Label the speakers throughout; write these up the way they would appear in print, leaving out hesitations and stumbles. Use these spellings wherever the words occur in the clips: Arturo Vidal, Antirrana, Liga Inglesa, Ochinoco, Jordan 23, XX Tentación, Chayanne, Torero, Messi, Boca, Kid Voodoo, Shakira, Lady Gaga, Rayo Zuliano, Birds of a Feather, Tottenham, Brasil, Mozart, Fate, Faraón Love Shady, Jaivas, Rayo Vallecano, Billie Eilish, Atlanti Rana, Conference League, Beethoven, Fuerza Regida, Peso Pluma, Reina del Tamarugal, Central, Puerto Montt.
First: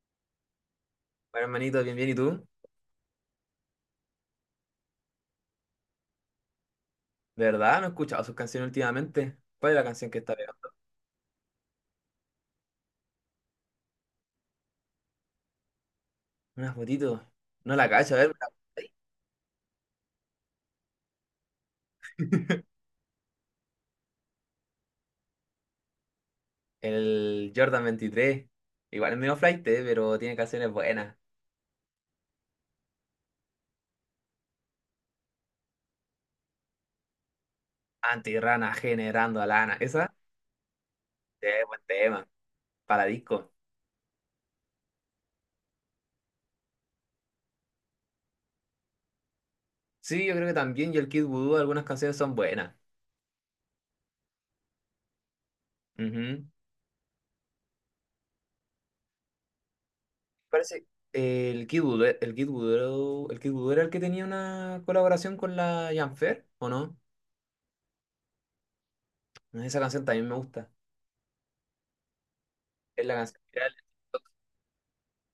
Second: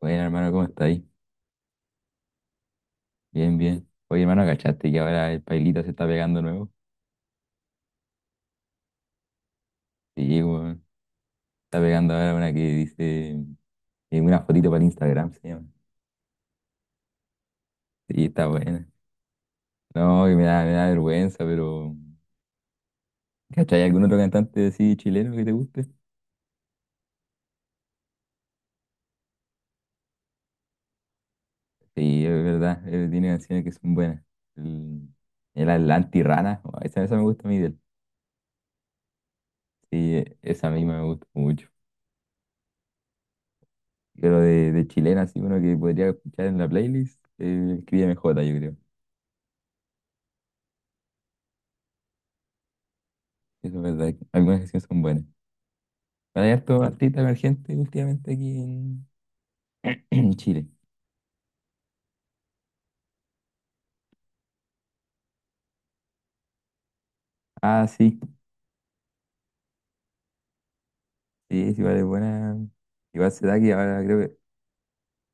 Speaker 1: Bueno, hermano, ¿cómo estáis?
Speaker 2: Bueno, hermanito, bien, bien. ¿Y tú?
Speaker 1: Bien, bien. Oye, hermano, ¿cachaste que ahora el Pailita se está pegando nuevo?
Speaker 2: ¿De verdad? No he escuchado sus canciones últimamente. ¿Cuál es la canción que está
Speaker 1: Sí,
Speaker 2: pegando?
Speaker 1: weón. Está pegando ahora una que dice una fotito para el Instagram, se llama.
Speaker 2: Una fotito. No la cacho, a
Speaker 1: Sí,
Speaker 2: ver.
Speaker 1: está buena. No, que me da vergüenza, pero. ¿Cachai? ¿Algún otro cantante así chileno que te guste?
Speaker 2: El Jordan 23. Igual es medio flight, pero tiene canciones buenas.
Speaker 1: Sí, es verdad. Tiene canciones que son buenas. El, el Atlanti Rana, oh, esa me gusta a mí de él.
Speaker 2: Antirrana generando a lana. Esa
Speaker 1: Sí, esa misma me gusta
Speaker 2: sí,
Speaker 1: mucho.
Speaker 2: buen tema. Para disco.
Speaker 1: Pero de chilena, así uno que podría escuchar en la playlist, escríbeme J, yo creo.
Speaker 2: Sí, yo creo que también. Y el Kid Voodoo, algunas canciones son buenas.
Speaker 1: Es verdad, que algunas canciones son buenas.
Speaker 2: Ujú.
Speaker 1: Bueno, hay harto artista emergente últimamente en Chile.
Speaker 2: Parece. El Kid Voodoo, el Kid Voodoo era el que tenía una colaboración con la Janfer, ¿o no?
Speaker 1: Ah, sí,
Speaker 2: Esa canción también me gusta.
Speaker 1: sí, es igual es buena.
Speaker 2: Es la
Speaker 1: Igual
Speaker 2: canción
Speaker 1: se da
Speaker 2: viral.
Speaker 1: que ahora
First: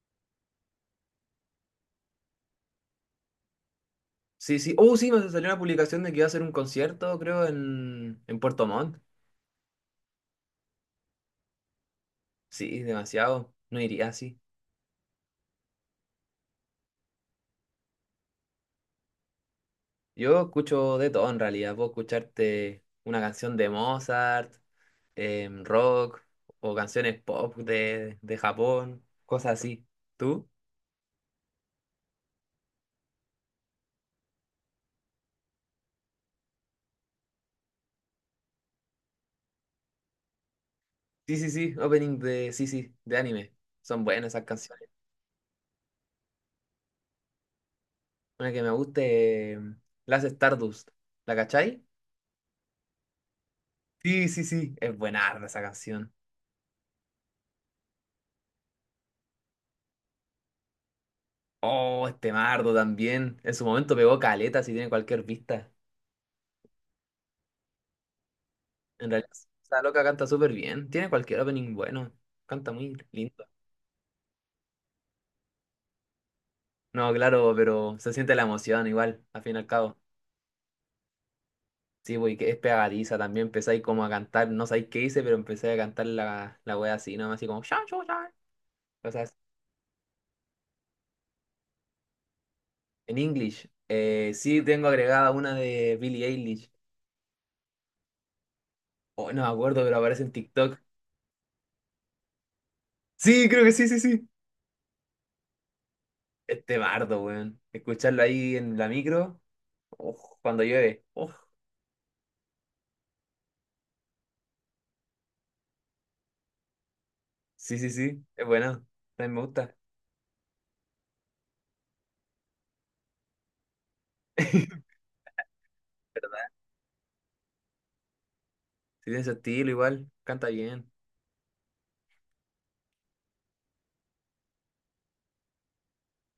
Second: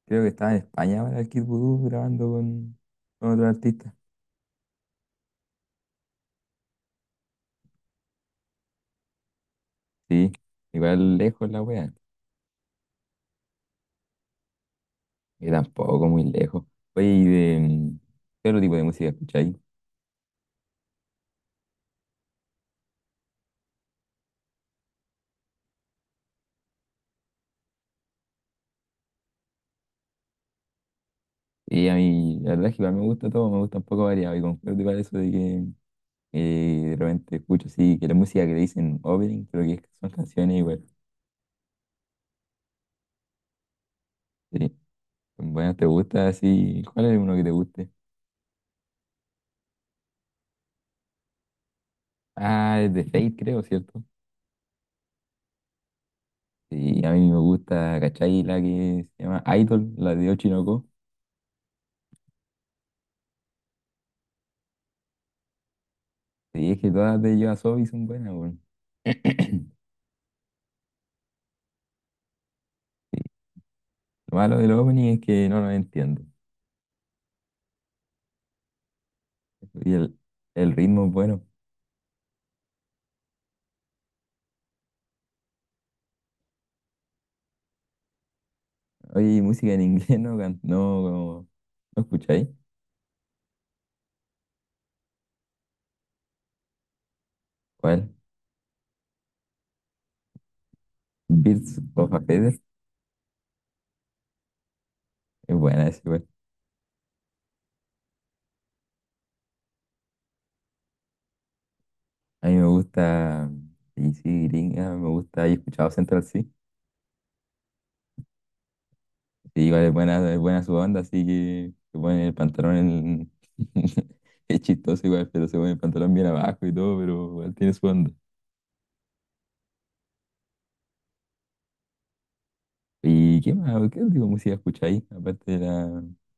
Speaker 1: creo que estaba en España ahora el Kid Voodoo grabando con otro artista.
Speaker 2: Sí, sí. Oh, sí, me salió una publicación de que iba a hacer un concierto, creo, en Puerto Montt.
Speaker 1: Sí, igual lejos la wea.
Speaker 2: Sí, demasiado. No iría así.
Speaker 1: Y tampoco muy lejos. Oye, ¿y de qué otro tipo de música escucháis?
Speaker 2: Yo escucho de todo en realidad. Puedo escucharte una canción de Mozart, rock, o canciones pop de Japón, cosas así. ¿Tú?
Speaker 1: Y a mí, la verdad es que igual me gusta todo, me gusta un poco variado. Y concuerdo igual eso de que de repente escucho así, que la música que le dicen opening, creo que son canciones igual.
Speaker 2: Sí, sí, sí. Opening de, sí, sí, de anime. Son buenas esas
Speaker 1: Sí.
Speaker 2: canciones.
Speaker 1: Bueno, ¿te gusta así? ¿Cuál es uno que te guste?
Speaker 2: Una que me guste, la hace Stardust. ¿La cachai?
Speaker 1: Ah, es de Fate, creo, ¿cierto?
Speaker 2: Sí, sí, sí. Es buena esa canción.
Speaker 1: Sí, a mí me gusta, ¿cachai? La que se llama Idol, la de Ochinoco.
Speaker 2: Oh, este Mardo también. En su momento pegó caleta si tiene cualquier vista.
Speaker 1: Sí, es que todas de YOASOBI son buenas, weón.
Speaker 2: En
Speaker 1: Sí,
Speaker 2: realidad, esa loca canta súper bien. Tiene cualquier opening bueno. Canta muy lindo.
Speaker 1: lo malo del opening es que no lo entiendo.
Speaker 2: No, claro, pero se siente la emoción igual, al fin y al
Speaker 1: Y
Speaker 2: cabo.
Speaker 1: el, el ritmo es bueno.
Speaker 2: Sí, güey, que es pegadiza también. Empecé ahí como a cantar, no sabéis qué hice, pero empecé a cantar la wea así, nomás así como "Sha, sha, sha". Cosas
Speaker 1: Oye,
Speaker 2: así.
Speaker 1: ¿y música en inglés no escucháis?
Speaker 2: En English. Sí, tengo agregada una de Billie Eilish.
Speaker 1: ¿Cuál?
Speaker 2: Oh, no me acuerdo, pero aparece en TikTok.
Speaker 1: Birds of a Feather.
Speaker 2: Sí, creo que sí, sí, sí.
Speaker 1: Es buena esa, igual.
Speaker 2: Este bardo, weón. Escucharlo ahí en la micro. Uf, cuando llueve. Uf,
Speaker 1: A mí me gusta, y sí, gringa, me gusta, he escuchado Central.
Speaker 2: sí, sí, sí, es bueno. También me
Speaker 1: Sí,
Speaker 2: gusta.
Speaker 1: igual es buena su banda, así que se pone el pantalón en... Es chistoso igual, pero se pone el pantalón bien abajo y todo, pero igual tiene su banda.
Speaker 2: Sí, tiene ese estilo igual, canta bien.
Speaker 1: ¿Y qué más? ¿Qué tipo de música escucháis? Aparte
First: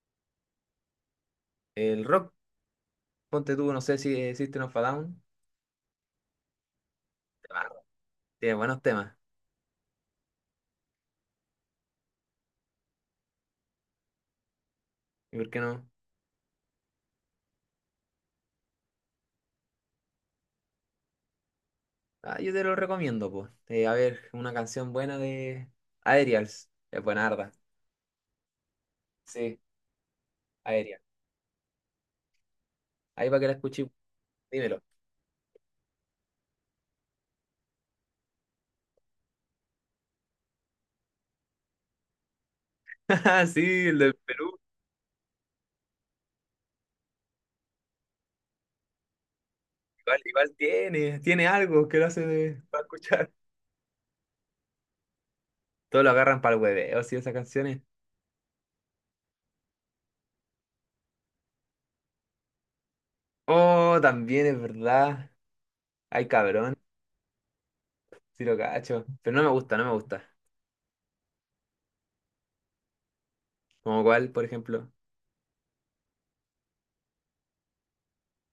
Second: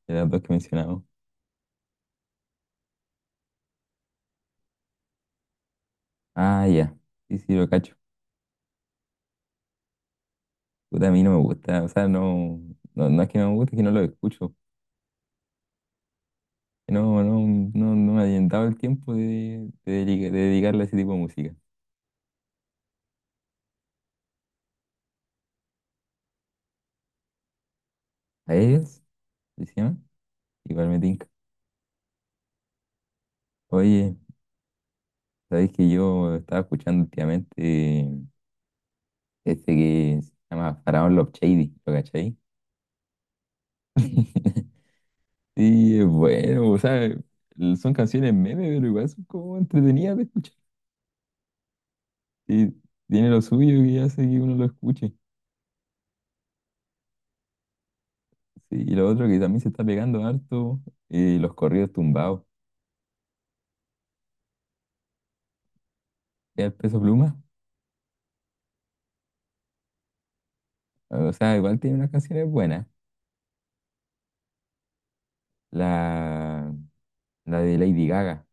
Speaker 1: de las dos que mencionamos.
Speaker 2: El rock, ponte tú, no sé si existe System of a Down.
Speaker 1: Ah, ya. Sí, sí,
Speaker 2: ah,
Speaker 1: lo cacho.
Speaker 2: Tiene buenos temas.
Speaker 1: Puta, a mí no me gusta. O sea, no es que no me guste, es que no lo escucho.
Speaker 2: ¿Y por qué no?
Speaker 1: No, no, no me ha dado el tiempo de dedicarle a ese tipo de música.
Speaker 2: Ah, yo te lo recomiendo, pues. A ver, una canción buena de Aerials. Es buena arda.
Speaker 1: ¿A ellos?
Speaker 2: Sí,
Speaker 1: ¿Sí se llama? Igual me
Speaker 2: Aerial.
Speaker 1: tinca.
Speaker 2: Ahí para que la escuché,
Speaker 1: Oye,
Speaker 2: dímelo.
Speaker 1: sabéis que yo estaba escuchando últimamente este que se llama Faraón Love Shady, ¿lo cachai?
Speaker 2: Sí, el del Perú.
Speaker 1: Sí, es bueno, o sea, son canciones meme, pero igual son como entretenidas
Speaker 2: Igual,
Speaker 1: de escuchar.
Speaker 2: tiene algo que lo hace
Speaker 1: Y
Speaker 2: para
Speaker 1: tiene
Speaker 2: escuchar.
Speaker 1: lo suyo que hace que uno lo escuche.
Speaker 2: Todos lo agarran para el hueveo, sí, esas canciones.
Speaker 1: Sí, y lo otro que también se está pegando harto, los corridos tumbados.
Speaker 2: Oh, también es verdad. Ay,
Speaker 1: ¿Ya
Speaker 2: cabrón,
Speaker 1: el Peso Pluma?
Speaker 2: sí lo cacho. Pero no me gusta, no me gusta.
Speaker 1: O sea, igual tiene unas canciones buenas.
Speaker 2: ¿Como cuál, por ejemplo?
Speaker 1: La, la de Lady Gaga,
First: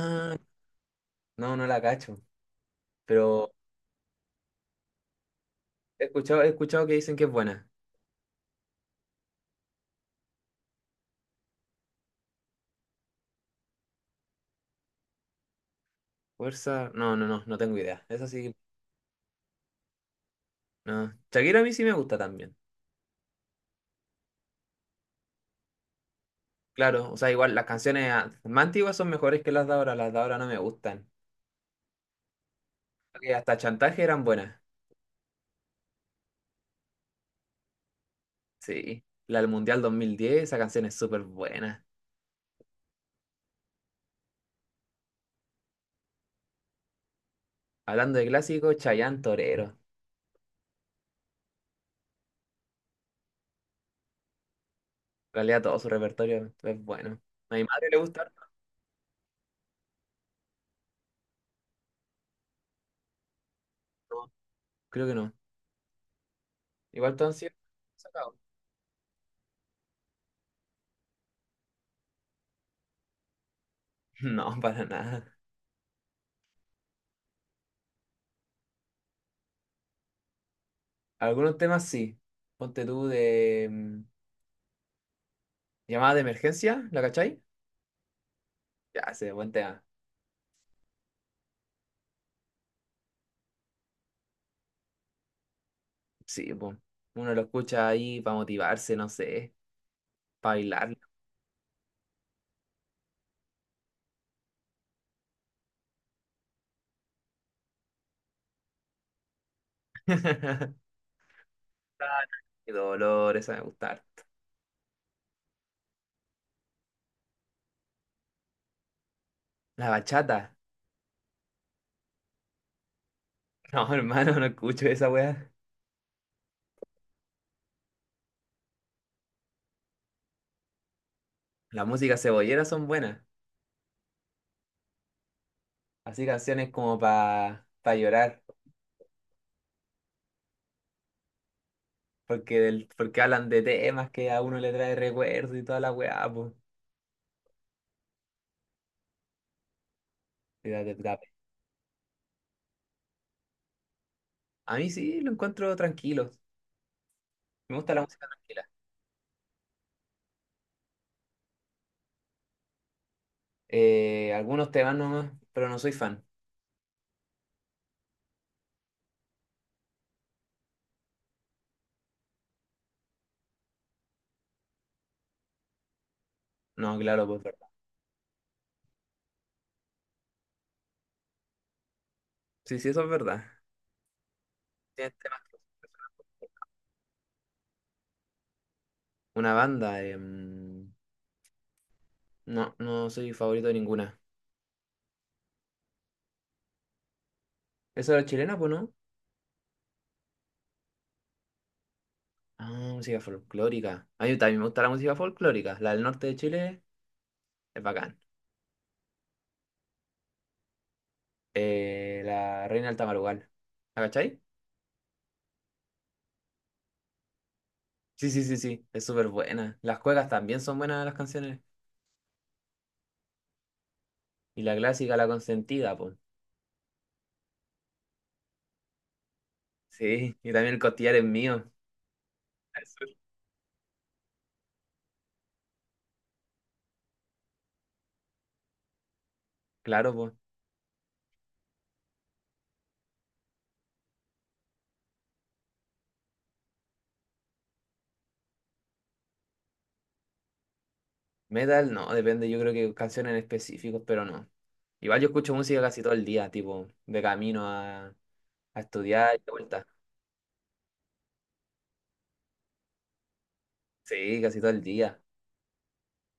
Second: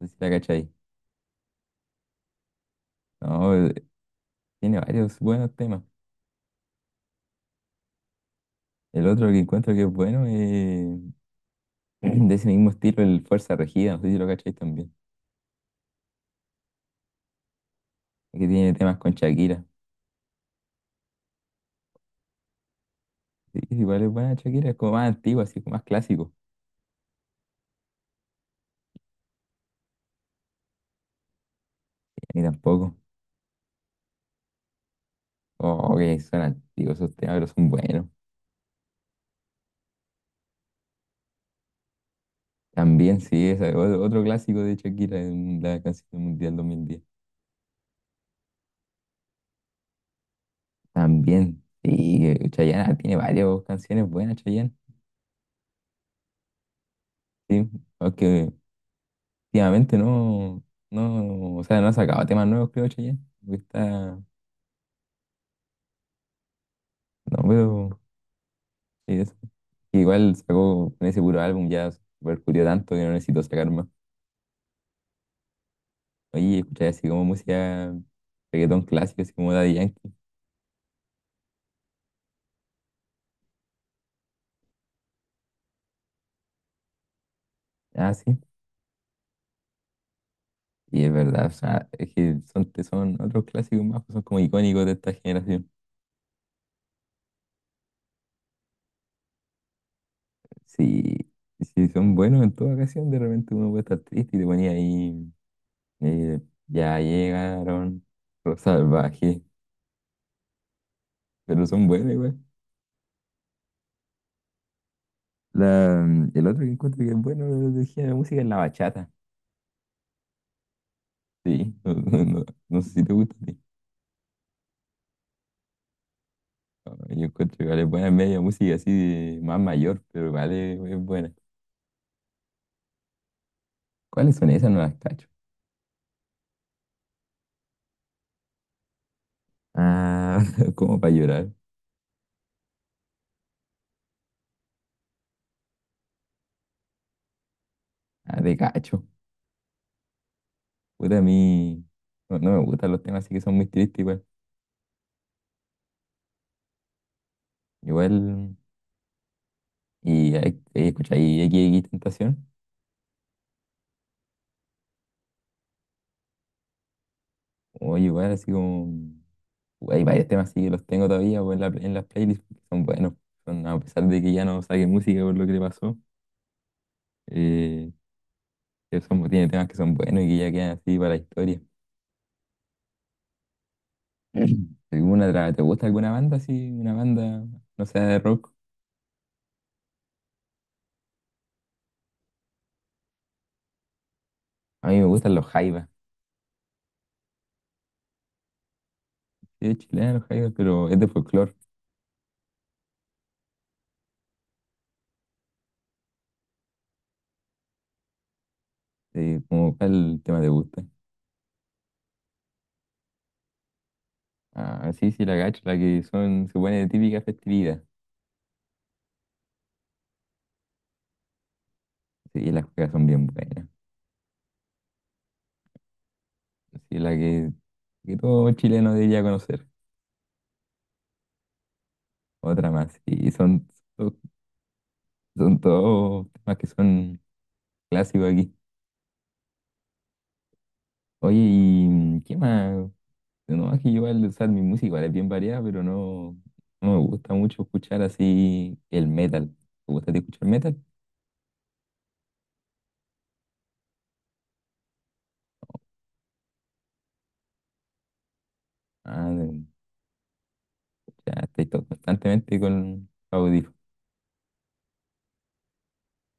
Speaker 1: no sé si la cachai.
Speaker 2: no, no la cacho. Pero
Speaker 1: No, tiene varios buenos temas.
Speaker 2: he escuchado que dicen que es buena.
Speaker 1: El otro que encuentro que es bueno es de ese mismo estilo, el Fuerza Regida, no sé si lo cacháis también,
Speaker 2: Fuerza, no, no, no, no tengo idea. Esa
Speaker 1: que
Speaker 2: sí,
Speaker 1: tiene temas con Shakira.
Speaker 2: no. Shakira a mí sí me gusta también.
Speaker 1: Sí, igual es buena Shakira, es como más antiguo, así como más clásico.
Speaker 2: Claro, o sea, igual las canciones más antiguas son mejores que las de ahora no me gustan.
Speaker 1: Ni tampoco.
Speaker 2: Que hasta Chantaje eran buenas.
Speaker 1: Oh, que son antiguos esos temas, pero son buenos.
Speaker 2: Sí, la del Mundial 2010, esa canción es súper buena.
Speaker 1: También, sí, esa es otro, otro clásico de Shakira en la canción mundial 2010.
Speaker 2: Hablando de clásicos, Chayanne Torero. En
Speaker 1: También, sí, Chayanne tiene varias canciones buenas, Chayanne.
Speaker 2: realidad todo su repertorio es bueno. ¿A mi
Speaker 1: Sí,
Speaker 2: madre le gusta harto?
Speaker 1: aunque últimamente no, o sea, no ha sacado temas nuevos, creo, Chayanne. Porque está,
Speaker 2: No, creo que no. Igual todos han
Speaker 1: no
Speaker 2: sido
Speaker 1: veo.
Speaker 2: sacados.
Speaker 1: Y eso. Igual sacó con ese puro álbum, ya percutió tanto que no necesito sacar más.
Speaker 2: No, para nada.
Speaker 1: Oye, escuché así como música reggaetón clásico, así como Daddy Yankee.
Speaker 2: Algunos temas sí. Ponte tú de llamada de emergencia, ¿la cachai?
Speaker 1: Ah, sí.
Speaker 2: Ya, ese buen tema.
Speaker 1: Y es verdad, o sea, es que son otros clásicos más, son como icónicos de esta generación.
Speaker 2: Sí, pues. Uno lo escucha ahí para motivarse, no sé, para bailar.
Speaker 1: Sí, sí, son buenos en toda ocasión, de repente uno puede estar triste y te ponía ahí, eh, ya llegaron los salvajes,
Speaker 2: Qué
Speaker 1: pero son buenos igual.
Speaker 2: dolor, esa me gustar.
Speaker 1: La, el otro que encuentro que es bueno de género de música es la bachata.
Speaker 2: La bachata.
Speaker 1: Sí, no sé si te gusta a ti.
Speaker 2: No, hermano, no escucho esa weá.
Speaker 1: Ah, yo encuentro que vale buena media música así de más mayor, pero vale es buena.
Speaker 2: Las músicas cebolleras son buenas.
Speaker 1: ¿Cuáles son esas? No las cacho.
Speaker 2: Así canciones como para pa pa llorar.
Speaker 1: Ah, como para llorar.
Speaker 2: Porque hablan de temas que a uno le trae recuerdos y toda la weá, pues.
Speaker 1: Ah, de cacho. Puta, a mí no me gustan los temas así que son muy tristes igual.
Speaker 2: A mí sí lo encuentro tranquilo. Me gusta la
Speaker 1: Igual,
Speaker 2: música tranquila.
Speaker 1: y escucha, y XXX Tentación.
Speaker 2: Algunos temas nomás, pero no soy fan.
Speaker 1: O igual así como... Hay varios temas así que los tengo todavía pues, en las playlists que son buenos. Son, a pesar de que ya no saqué música por lo que le pasó.
Speaker 2: No, claro, pues verdad.
Speaker 1: eh, que tiene temas que son buenos y que ya quedan así para la historia.
Speaker 2: Sí, sí, eso es verdad. Tienes
Speaker 1: ¿Alguna
Speaker 2: temas
Speaker 1: otra-
Speaker 2: que-
Speaker 1: te gusta alguna banda así? Una banda, no sea de rock.
Speaker 2: Una banda, no, no soy favorito de ninguna.
Speaker 1: A mí me gustan los Jaivas.
Speaker 2: ¿Eso era chilena, pues no?
Speaker 1: Sí, es chilena los Jaivas, pero es de folclore.
Speaker 2: Ah, música folclórica. A mí también me gusta la música folclórica. La del norte de Chile es bacán.
Speaker 1: Como cuál tema te gusta.
Speaker 2: La Reina del Tamarugal. ¿La cachai?
Speaker 1: Ah, sí, sí, la gacho, la que son, se pone de típica festividad.
Speaker 2: Sí, sí, sí, sí. Es súper buena. Las cuecas también son buenas las canciones.
Speaker 1: Sí, las juegas son bien buenas.
Speaker 2: Y la clásica, la consentida, pues.
Speaker 1: Sí, que todo chileno debería conocer.
Speaker 2: Sí, y también el costillar es mío.
Speaker 1: Otra más.
Speaker 2: Eso.
Speaker 1: Son, Son todos temas que son clásicos aquí.
Speaker 2: Claro, pues.
Speaker 1: Oye, ¿y qué más? No, es que yo igual, o sea, mi música igual es bien variada, pero no me gusta mucho escuchar así el metal. ¿Te gusta a ti escuchar metal?
Speaker 2: Metal, no, depende, yo creo que canciones en específico, pero no. Igual yo escucho música casi todo el día, tipo, de camino a
Speaker 1: Ah,
Speaker 2: estudiar y de vuelta.
Speaker 1: ya estoy constantemente con audífonos.
Speaker 2: Sí, casi todo el día.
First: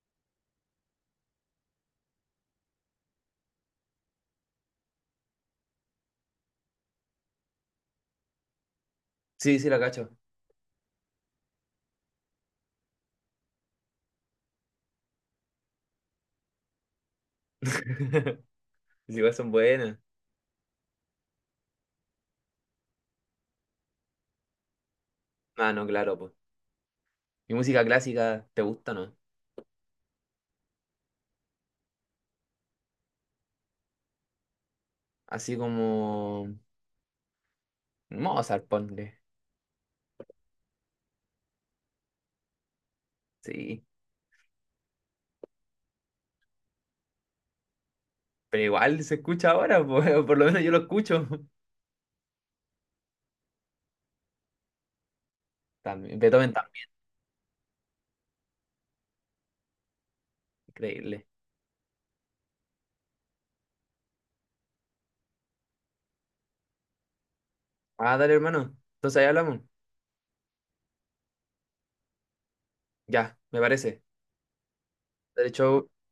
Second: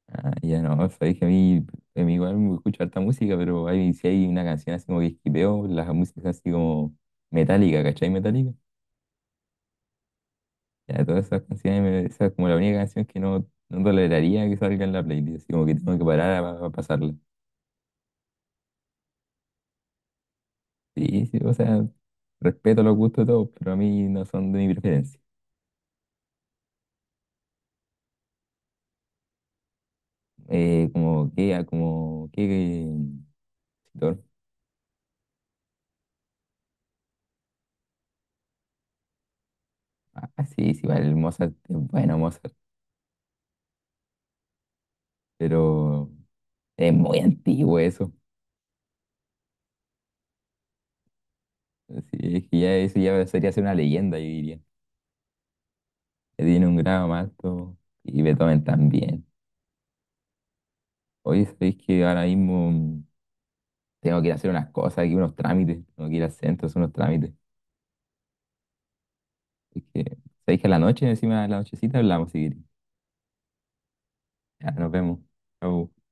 Speaker 1: Ah, ya no, o sea, dije a mí igual me escucho harta música, pero hay, si hay una canción así como que esquipeo, las músicas así como metálica, ¿cachai? Metálica.
Speaker 2: Sí, sí, la cacho.
Speaker 1: Ya, todas esas canciones, esa es como la única canción que no toleraría que salga en la playlist, así como que tengo que parar a pasarla.
Speaker 2: Sí, igual son buenas.
Speaker 1: Sí, sí, o sea, respeto los gustos de todos, pero a mí no son de mi preferencia.
Speaker 2: Ah, no, claro, pues. ¿Y música clásica te gusta, no?
Speaker 1: Como que, ah, como que, compositor.
Speaker 2: Así como Mozart, ponle.
Speaker 1: Ah, sí, sí, vale, el Mozart es bueno, Mozart,
Speaker 2: Sí.
Speaker 1: pero es muy antiguo eso.
Speaker 2: Pero igual se escucha ahora, pues, por lo menos yo lo escucho.
Speaker 1: Así es que ya eso ya sería ser una leyenda, yo diría.
Speaker 2: También,
Speaker 1: Que
Speaker 2: Beethoven
Speaker 1: tiene un
Speaker 2: también,
Speaker 1: grado más alto y Beethoven también.
Speaker 2: increíble.
Speaker 1: Oye, sabéis que ahora mismo tengo que ir a hacer unas cosas aquí, unos trámites. Tengo que ir al centro, a hacer unos trámites.
Speaker 2: Ah, dale, hermano. Entonces ahí hablamos.
Speaker 1: Es que, sabéis que a la noche, encima de la nochecita, hablamos si queréis.
Speaker 2: Ya, me parece.
Speaker 1: Ya, nos vemos.
Speaker 2: De hecho,
Speaker 1: Chau.